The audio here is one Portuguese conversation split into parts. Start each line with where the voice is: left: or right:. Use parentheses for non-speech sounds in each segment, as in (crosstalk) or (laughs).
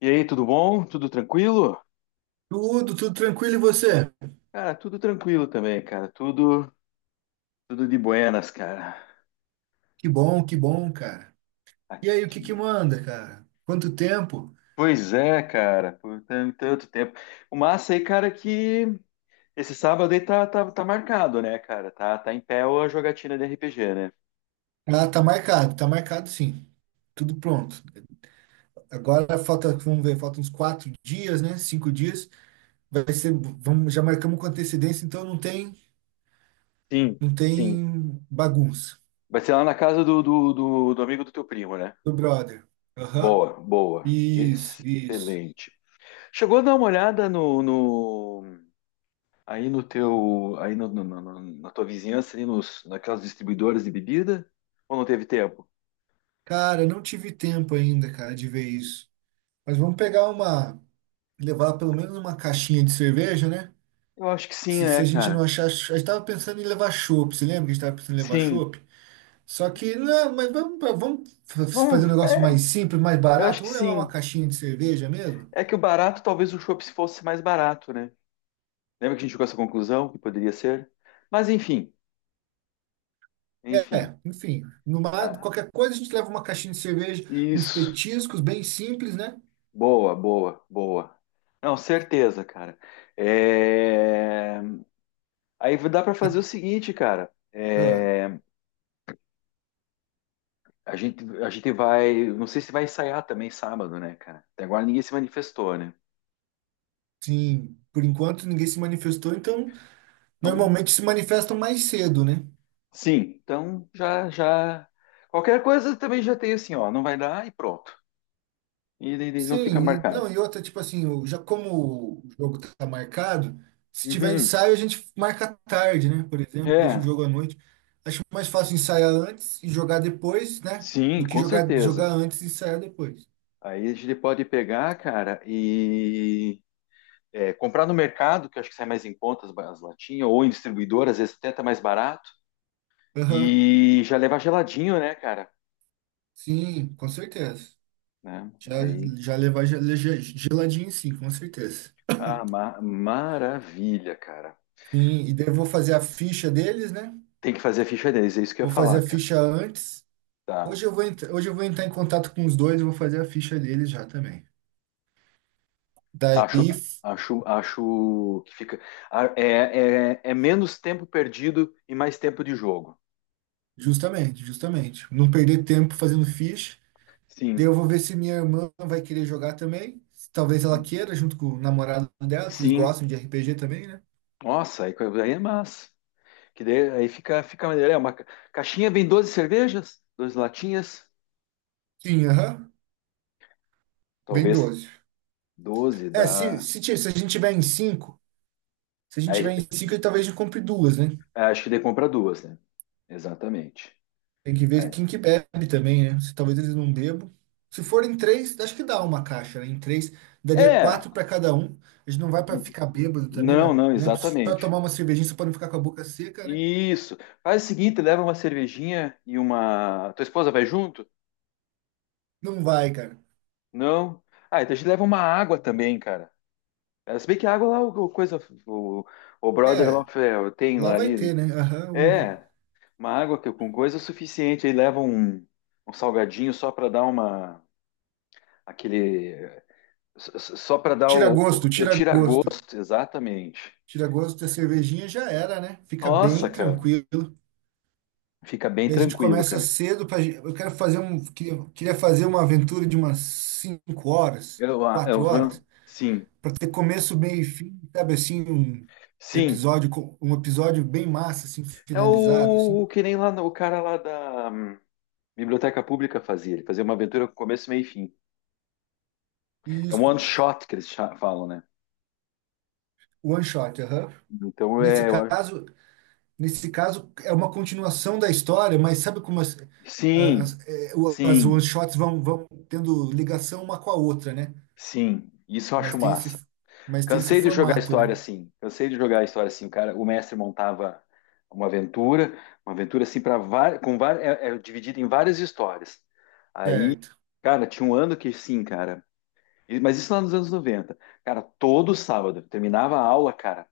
left: E aí, tudo bom? Tudo tranquilo?
right: Tudo, tudo tranquilo e você?
left: Cara, tudo tranquilo também, cara. Tudo de buenas, cara.
right: Que bom, cara. E aí, o que
left: Aqui.
right: que manda, cara? Quanto tempo?
left: Pois é, cara, tanto tempo. O massa aí, cara, é que esse sábado aí tá marcado, né, cara? Tá em pé a jogatina de RPG, né?
right: Ah, tá marcado sim. Tudo pronto. Agora falta, vamos ver, faltam uns 4 dias, né? 5 dias. Vamos, já marcamos com antecedência, então
left: Sim,
right: não
left: sim.
right: tem bagunça.
left: Vai ser lá na casa do amigo do teu primo, né?
right: Do brother. Aham.
left: Boa, boa.
right: Isso, isso.
left: Excelente. Chegou a dar uma olhada no, no, Aí no teu, aí no, no- no- na tua vizinhança, ali naquelas distribuidoras de bebida, ou não teve tempo?
right: Cara, não tive tempo ainda, cara, de ver isso. Mas vamos levar pelo menos uma caixinha de cerveja, né?
left: Eu acho que sim,
right: Se
left: é,
right: a gente
left: cara.
right: não achar. A gente tava pensando em levar chopp. Você lembra que a gente tava pensando em levar
left: Sim.
right: chopp? Só que, não, mas vamos fazer um
left: Bom,
right: negócio mais simples, mais
left: eu acho
right: barato.
left: que
right: Vamos levar uma
left: sim.
right: caixinha de cerveja mesmo?
left: É que o barato, talvez o chopp se fosse mais barato, né? Lembra que a gente chegou a essa conclusão que poderia ser? Mas enfim.
right: É, enfim.
left: Ah,
right: Qualquer coisa a gente leva uma caixinha de cerveja, uns
left: isso.
right: petiscos bem simples, né?
left: Boa, boa, boa. Não, certeza, cara. É... Aí dá para
right: A-
left: fazer o seguinte, cara.
right: ah,
left: A gente vai. Não sei se vai ensaiar também sábado, né, cara? Até agora ninguém se manifestou, né?
right: sim, por enquanto ninguém se manifestou, então
left: Então,
right: normalmente se manifestam mais cedo, né?
left: sim. Então, já. Qualquer coisa também já tem assim, ó. Não vai dar e pronto. E não fica
right: Sim,
left: marcado.
right: não, e outra, tipo assim, já como o jogo tá marcado, se tiver
left: Uhum.
right: ensaio, a gente marca à tarde, né? Por exemplo, deixa o
left: É,
right: jogo à noite. Acho mais fácil ensaiar antes e jogar depois, né?
left: sim,
right: Do que
left: com
right: jogar,
left: certeza.
right: jogar antes e ensaiar depois.
left: Aí a gente pode pegar, cara, e é, comprar no mercado, que eu acho que sai mais em contas as latinhas, ou em distribuidor, às vezes até tá mais barato,
right: Aham,
left: e já levar geladinho, né, cara?
right: sim, com certeza.
left: Né?
right: Já,
left: Aí
right: já levar geladinho, sim, com certeza.
left: Maravilha, cara.
right: Sim, e daí eu vou fazer a ficha deles, né?
left: Tem que fazer a ficha deles, é isso que eu
right: Vou
left: ia
right: fazer
left: falar,
right: a
left: cara.
right: ficha antes.
left: Tá.
right: Hoje eu vou entrar em contato com os dois e vou fazer a ficha deles já também.
left: Acho,
right: Daí.
left: acho que fica. É, é menos tempo perdido e mais tempo de jogo.
right: Justamente, justamente. Não perder tempo fazendo ficha. Daí
left: Sim.
right: eu vou ver se minha irmã vai querer jogar também. Talvez ela queira, junto com o namorado dela, que eles
left: Sim.
right: gostam de RPG também, né?
left: Nossa, aí é massa. Que daí, fica maneiro. Caixinha vem doze cervejas, 12 latinhas,
right: Sim, aham. Vem
left: talvez
right: 12.
left: 12
right: Se,
left: dá.
right: se, ti- se a gente tiver em 5 se a gente tiver
left: Aí,
right: em 5, talvez a gente compre duas, né?
left: acho que daí compra duas, né? Exatamente.
right: Tem que ver
left: É.
right: quem que bebe também, né? Se talvez eles não bebam. Se forem três, acho que dá uma caixa, né? Em três, daria
left: É,
right: quatro para cada um. A gente não vai para ficar bêbado também, vai,
left: não, não,
right: né? Só
left: exatamente.
right: tomar uma cervejinha, só para não ficar com a boca seca, né?
left: Isso. Faz o seguinte, leva uma cervejinha e uma. Tua esposa vai junto?
right: Não vai, cara.
left: Não. Ah, então a gente leva uma água também, cara. É, se bem que a água lá, o coisa, o, o brother
right: É,
left: lá é, tem
right: lá
left: lá
right: vai
left: ali.
right: ter, né? Aham.
left: É, uma com coisa é suficiente. Aí leva um salgadinho só para dar uma. Aquele. Só para dar
right: Tira gosto,
left: o
right: tira gosto.
left: tira-gosto, exatamente.
right: Tira gosto da cervejinha já era, né? Fica
left: Nossa,
right: bem
left: cara.
right: tranquilo.
left: Fica bem
right: Daí a gente
left: tranquilo,
right: começa
left: cara.
right: cedo para eu quero fazer um queria, queria fazer uma aventura de umas 5 horas,
left: Eu, ah,
right: 4
left: eu,
right: horas,
left: sim,
right: para ter começo, meio e fim, sabe assim, um
left: sim.
right: um episódio bem massa assim,
left: É
right: finalizado assim.
left: o que nem lá no- o cara lá da Biblioteca Pública fazia. Ele fazia uma aventura com começo, meio e fim.
right: E
left: É um
right: isso,
left: one shot que falam, né?
right: one shot, aham.
left: Então
right: Nesse
left: é.
right: caso, Nesse caso, é uma continuação da história, mas sabe como
left: Sim,
right: as
left: sim,
right: one-shots vão tendo ligação uma com a outra, né?
left: sim. Isso eu
right: Mas
left: acho
right: tem esse,
left: massa.
right: mas tem esse
left: Cansei de jogar
right: formato, né?
left: história assim. Cansei de jogar história assim. O cara, o mestre montava uma aventura, uma aventura assim para várias, com várias, é dividida em várias histórias. Aí,
right: Certo.
left: cara, tinha um ano que sim, cara. Mas isso lá nos anos 90. Cara, todo sábado terminava a aula, cara.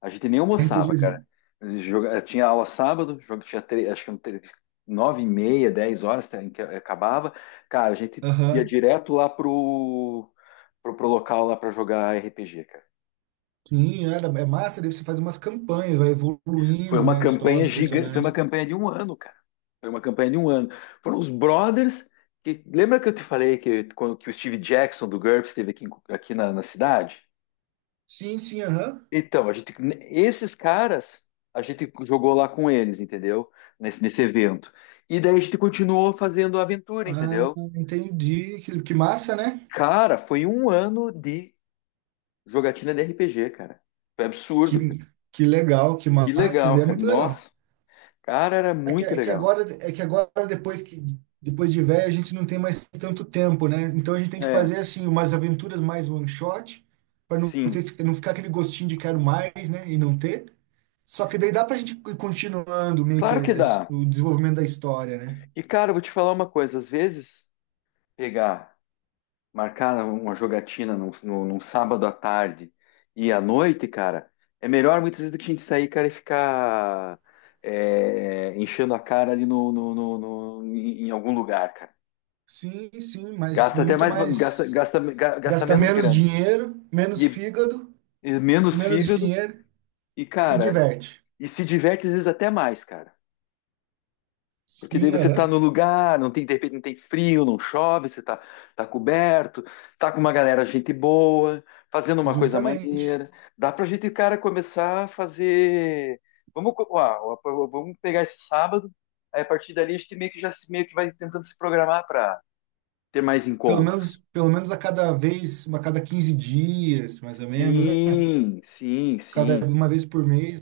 left: A gente nem almoçava, cara.
right: RPGzinho.
left: Tinha aula sábado, jogo tinha acho que nove e meia, dez horas tá, em que acabava. Cara, a gente ia
right: Aham.
left: direto pro local lá para jogar RPG, cara.
right: Sim, era, é massa, daí você faz umas campanhas, vai
left: Foi
right: evoluindo,
left: uma
right: né? A história,
left: campanha
right: os
left: gigante, foi uma
right: personagens.
left: campanha de um ano, cara. Foi uma campanha de um ano. Foram os brothers que lembra que eu te falei que quando que o Steve Jackson do GURPS esteve aqui, aqui na cidade?
right: Sim, sim, aham.
left: Então, a gente, esses caras, a gente jogou lá com eles, entendeu? Nesse evento. E daí a gente continuou fazendo a aventura,
right: Ah,
left: entendeu?
right: entendi. Que massa, né?
left: Cara, foi um ano de jogatina de RPG, cara. Foi
right: Que,
left: absurdo, cara.
right: que legal, que
left: Que
right: massa. Isso
left: legal,
right: daí é
left: cara.
right: muito legal.
left: Nossa, cara, era
right: É que,
left: muito
right: é que
left: legal.
right: agora, é que agora depois de velho, a gente não tem mais tanto tempo, né? Então a gente tem que
left: É,
right: fazer assim umas aventuras mais one shot para não
left: sim.
right: ter, não ficar aquele gostinho de quero mais, né? E não ter. Só que daí dá pra gente ir continuando meio que
left: Claro que dá.
right: o desenvolvimento da história, né?
left: E, cara, eu vou te falar uma coisa. Às vezes, pegar marcar uma jogatina num sábado à tarde e à noite, cara, é melhor muitas vezes do que a gente sair, cara, e ficar é, enchendo a cara ali em algum lugar, cara.
right: Sim, sim, mas
left: Gasta até
right: muito
left: mais,
right: mais
left: gasta
right: gasta
left: menos
right: menos
left: grana
right: dinheiro, menos
left: e,
right: fígado
left: e
right: e
left: menos
right: menos
left: fígado
right: dinheiro,
left: e,
right: se
left: cara,
right: diverte.
left: e se diverte às vezes até mais, cara. Porque daí
right: Sim,
left: você está
right: aham,
left: no lugar, não tem, de repente não tem frio, não chove, você está tá coberto, tá com uma galera, gente boa, fazendo uma coisa
right: justamente.
left: maneira. Dá pra gente, cara, começar a fazer. Ó, ó, vamos pegar esse sábado, aí a partir dali a gente meio que já se- meio que vai tentando se programar para ter mais encontros.
right: Pelo menos a cada vez, uma cada 15 dias, mais ou menos, né?
left: Sim, sim,
right: Cada
left: sim.
right: uma vez por mês,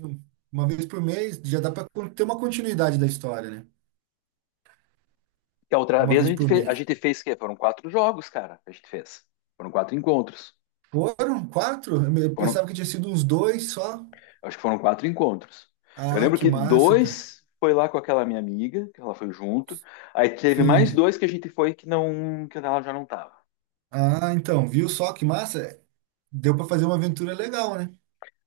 right: uma vez por mês, já dá para ter uma continuidade da história, né?
left: E a outra
right: Uma
left: vez a
right: vez
left: gente
right: por
left: fez,
right: mês.
left: que foram quatro jogos, cara, que a gente fez. Foram quatro encontros.
right: Foram quatro? Eu eu
left: Foram,
right: pensava que tinha sido uns dois só.
left: Acho que foram quatro encontros. Eu
right: Ah,
left: lembro
right: que
left: que
right: massa, cara.
left: dois foi lá com aquela minha amiga, que ela foi junto. Aí teve mais
right: Sim.
left: dois que a gente foi que não, que ela já não tava.
right: Ah, então, viu só que massa? Deu para fazer uma aventura legal, né?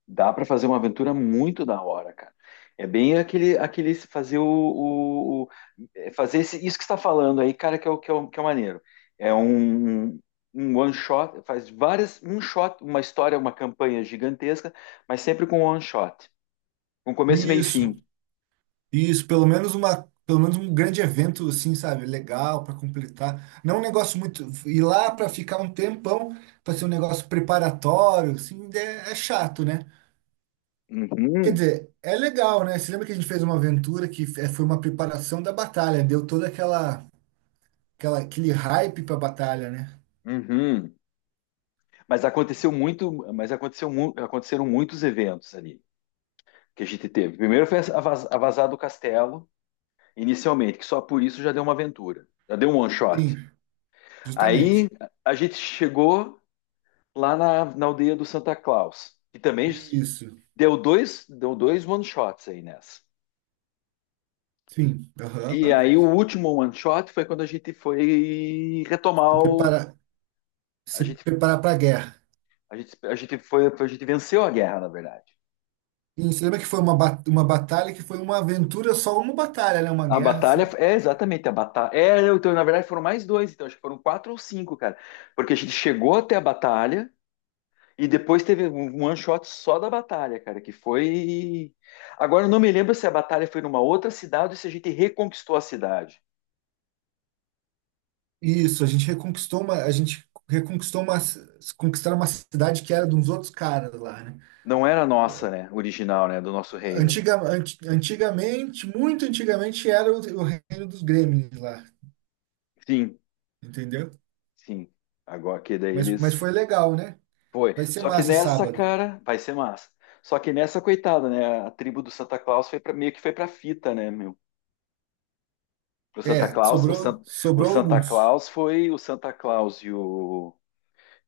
left: Dá para fazer uma aventura muito da hora, cara. É bem aquele fazer é fazer isso que você está falando aí, cara, que é o que é, que é o maneiro. É um um one shot, faz várias um shot, uma história, uma campanha gigantesca, mas sempre com one shot, com começo, meio e fim.
right: Isso. Isso, pelo menos um grande evento assim, sabe, legal para completar. Não um negócio muito ir lá para ficar um tempão, para ser um negócio preparatório, assim, é chato, né? Quer
left: Uhum,
right: dizer, é legal, né? Você lembra que a gente fez uma aventura que foi uma preparação da batalha, deu toda aquela, aquela aquele hype para a batalha, né?
left: uhum. Mas aconteceu muito, aconteceram muitos eventos ali que a gente teve. Primeiro foi a vazada do castelo, inicialmente, que só por isso já deu uma aventura, já deu um one shot.
right: Sim,
left: Aí
right: justamente.
left: a gente chegou lá na aldeia do Santa Claus, que também
right: Isso.
left: deu dois one shots aí nessa.
right: Sim.
left: E
right: Aham.
left: aí o último one shot foi quando a gente foi retomar
right: Se
left: o,
right: preparar,
left: a
right: se
left: gente,
right: preparar para a guerra.
left: a gente foi, a gente venceu a guerra, na verdade.
right: E você lembra que foi uma batalha que foi uma aventura, só uma batalha, né? Uma
left: A
right: guerra,
left: batalha
right: assim.
left: é exatamente a batalha. É, então, na verdade, foram mais dois, então acho que foram quatro ou cinco, cara. Porque a gente chegou até a batalha e depois teve um um one shot só da batalha, cara, que foi. Agora eu não me lembro se a batalha foi numa outra cidade ou se a gente reconquistou a cidade.
right: Isso, a gente reconquistou uma, ci- conquistaram uma cidade que era de uns outros caras lá, né?
left: Não era nossa, né? Original, né? Do nosso reino, né?
right: Antigamente, muito antigamente, era o reino dos Gremlins lá,
left: Sim,
right: entendeu?
left: sim. Agora que daí
right: Mas
left: eles.
right: foi legal, né?
left: Foi.
right: Vai ser
left: Só que
right: massa
left: nessa,
right: sábado.
left: cara, vai ser massa. Só que nessa, coitada, né? A tribo do Santa Claus foi pra... meio que foi pra fita, né, meu? O Santa
right: É,
left: Claus, o, San, o
right: sobrou
left: Santa
right: alguns.
left: Claus foi o Santa Claus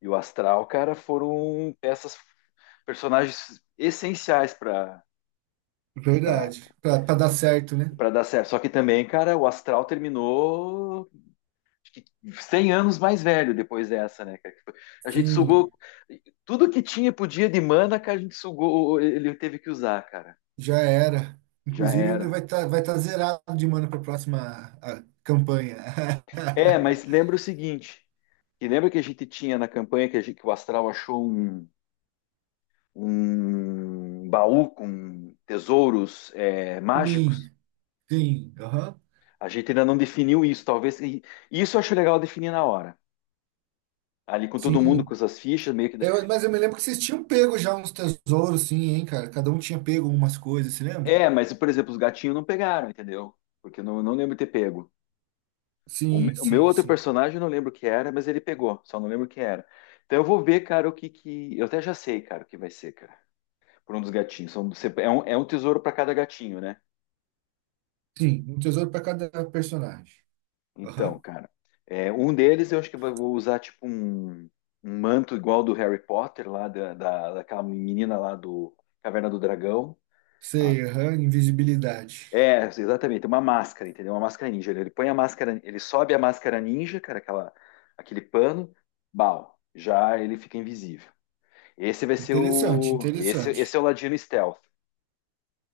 left: e o Astral, cara, foram peças, personagens essenciais
right: Verdade. Pra dar certo, né?
left: para dar certo. Só que também, cara, o Astral terminou acho que 100 anos mais velho depois dessa, né, cara? Tipo, a gente sugou
right: Sim.
left: tudo que tinha podia de mana, cara, a gente sugou, ele teve que usar, cara.
right: Já era.
left: Já
right: Inclusive, ele
left: era.
right: vai tá zerado de mana para a próxima campanha. (laughs)
left: É, mas lembra o seguinte, que lembra que a gente tinha na campanha que, que o Astral achou um baú com tesouros é,
right: Sim,
left: mágicos.
right: sim, aham,
left: A gente ainda não definiu isso, talvez. E isso eu acho legal definir na hora. Ali com todo mundo, com
right: sim.
left: essas fichas, meio que.
right: Mas eu me lembro que vocês tinham pego já uns tesouros, sim, hein, cara? Cada um tinha pego umas coisas, se lembra?
left: É, mas, por exemplo, os gatinhos não pegaram, entendeu? Porque eu não, não lembro de ter pego.
right: Sim,
left: O meu
right: sim,
left: outro
right: sim.
left: personagem eu não lembro o que era, mas ele pegou, só não lembro o que era. Então eu vou ver, cara, o que que. Eu até já sei, cara, o que vai ser, cara. Por um dos gatinhos. É um tesouro para cada gatinho, né?
right: Sim, um tesouro para cada personagem.
left: Então,
right: Aham.
left: cara, é, um deles eu acho que eu vou usar tipo um manto igual do Harry Potter, lá daquela menina lá do Caverna do Dragão. Ela-
right: Sei, aham, invisibilidade.
left: é, exatamente, uma máscara, entendeu? Uma máscara ninja. Ele põe a máscara, ele sobe a máscara ninja, cara, aquele pano, bal, já ele fica invisível. Esse vai ser
right: Interessante,
left: o. Esse
right: interessante.
left: é o Ladino Stealth,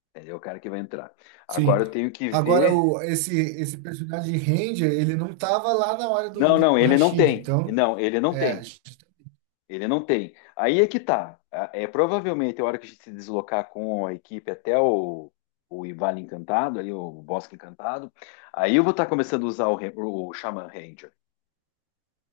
left: entendeu? O cara que vai entrar.
right: Sim.
left: Agora eu tenho que
right: Agora,
left: ver.
right: esse personagem Ranger, ele não tava lá na hora
left: Não,
right: do
left: não, ele não
right: Rashid,
left: tem.
right: então.
left: Não, ele não
right: É,
left: tem.
right: ju-
left: Ele não tem. Aí é que tá. É provavelmente a hora que a gente se deslocar com a equipe até o Vale Encantado, ali o Bosque Encantado, aí eu vou estar começando a usar o Shaman Ranger.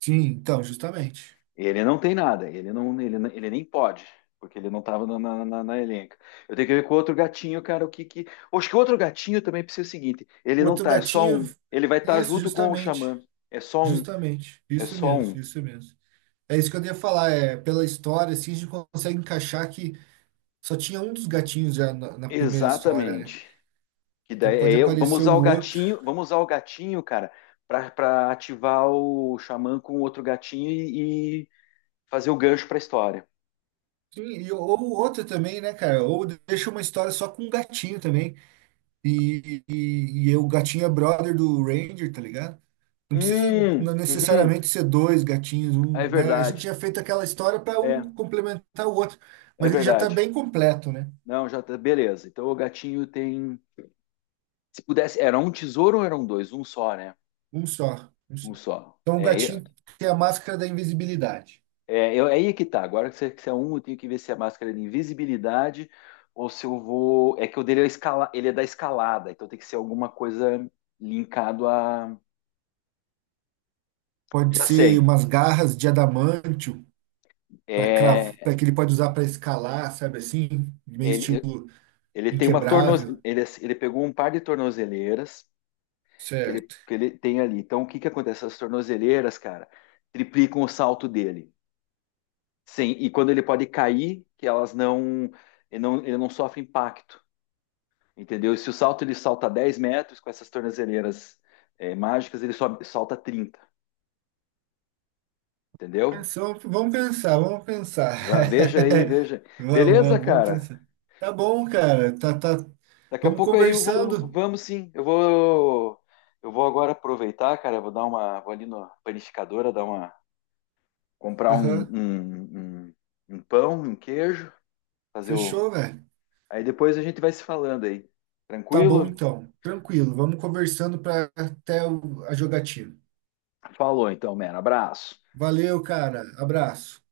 right: sim, então, justamente.
left: Ele não tem nada, ele nem pode, porque ele não estava na elenca. Eu tenho que ver com o outro gatinho, cara, o que que. Acho que o outro gatinho também precisa ser o seguinte: ele
right: O
left: não
right: outro
left: tá, é só
right: gatinho,
left: um. Ele vai estar
right: isso,
left: junto com o
right: justamente,
left: Xamã. É só um,
right: justamente,
left: é
right: isso
left: só
right: mesmo,
left: um.
right: isso mesmo. É isso que eu ia falar, é, pela história, assim, a gente consegue encaixar que só tinha um dos gatinhos já na primeira história, né?
left: Exatamente. Que
right: Então
left: daí
right: pode
left: vamos
right: aparecer
left: usar
right: o
left: o
right: outro.
left: gatinho, vamos usar o gatinho, cara, pra ativar o xamã com outro gatinho e fazer o gancho pra história.
right: Sim, ou o outro também, né, cara? Ou deixa uma história só com um gatinho também. E o gatinho é brother do Ranger, tá ligado? Não precisa
left: Uhum,
right: necessariamente ser dois gatinhos,
left: é
right: um, né? A gente
left: verdade.
right: já fez aquela história para
left: É,
right: um complementar o outro,
left: é
right: mas ele já está
left: verdade.
right: bem completo, né?
left: Não, já tá, beleza. Então o gatinho tem, se pudesse, era um tesouro ou eram dois? Um só, né?
right: Um só, um só.
left: Um só.
right: Então o gatinho tem a máscara da invisibilidade.
left: Aí é que tá. Agora que você é um, eu tenho que ver se a máscara é de invisibilidade ou se eu vou. É que o dele é, escala... ele é da escalada, então tem que ser alguma coisa linkado a.
right: Pode
left: Já
right: ser
left: sei.
right: umas garras de adamantio
left: É,
right: para que ele pode usar para escalar, sabe assim, meio
left: ele,
right: estilo
left: ele tem uma tornoz
right: inquebrável.
left: ele, ele pegou um par de tornozeleiras
right: Certo.
left: que ele tem ali. Então o que que acontece? As tornozeleiras, cara, triplicam o salto dele. Sim, e quando ele pode cair, que elas não. Ele não sofre impacto. Entendeu? E se o salto ele salta 10 metros com essas tornozeleiras é, mágicas, ele sobe, salta 30. Entendeu?
right: Pensou, vamos pensar, vamos pensar. (laughs)
left: Veja aí, veja.
right: Vamos,
left: Beleza,
right: vamos, vamos
left: cara?
right: pensar. Tá bom, cara. Tá, tá.
left: Daqui a
right: Vamos
left: pouco aí eu vou,
right: conversando.
left: vamos sim. Eu vou agora aproveitar, cara, eu vou dar uma, vou ali na panificadora, dar uma, comprar
right: Aham.
left: um pão, um queijo, fazer o.
right: Fechou, velho.
left: Aí depois a gente vai se falando aí.
right: Tá bom
left: Tranquilo?
right: então. Tranquilo. Vamos conversando para até a jogatina.
left: Falou então, mano. Abraço.
right: Valeu, cara. Abraço.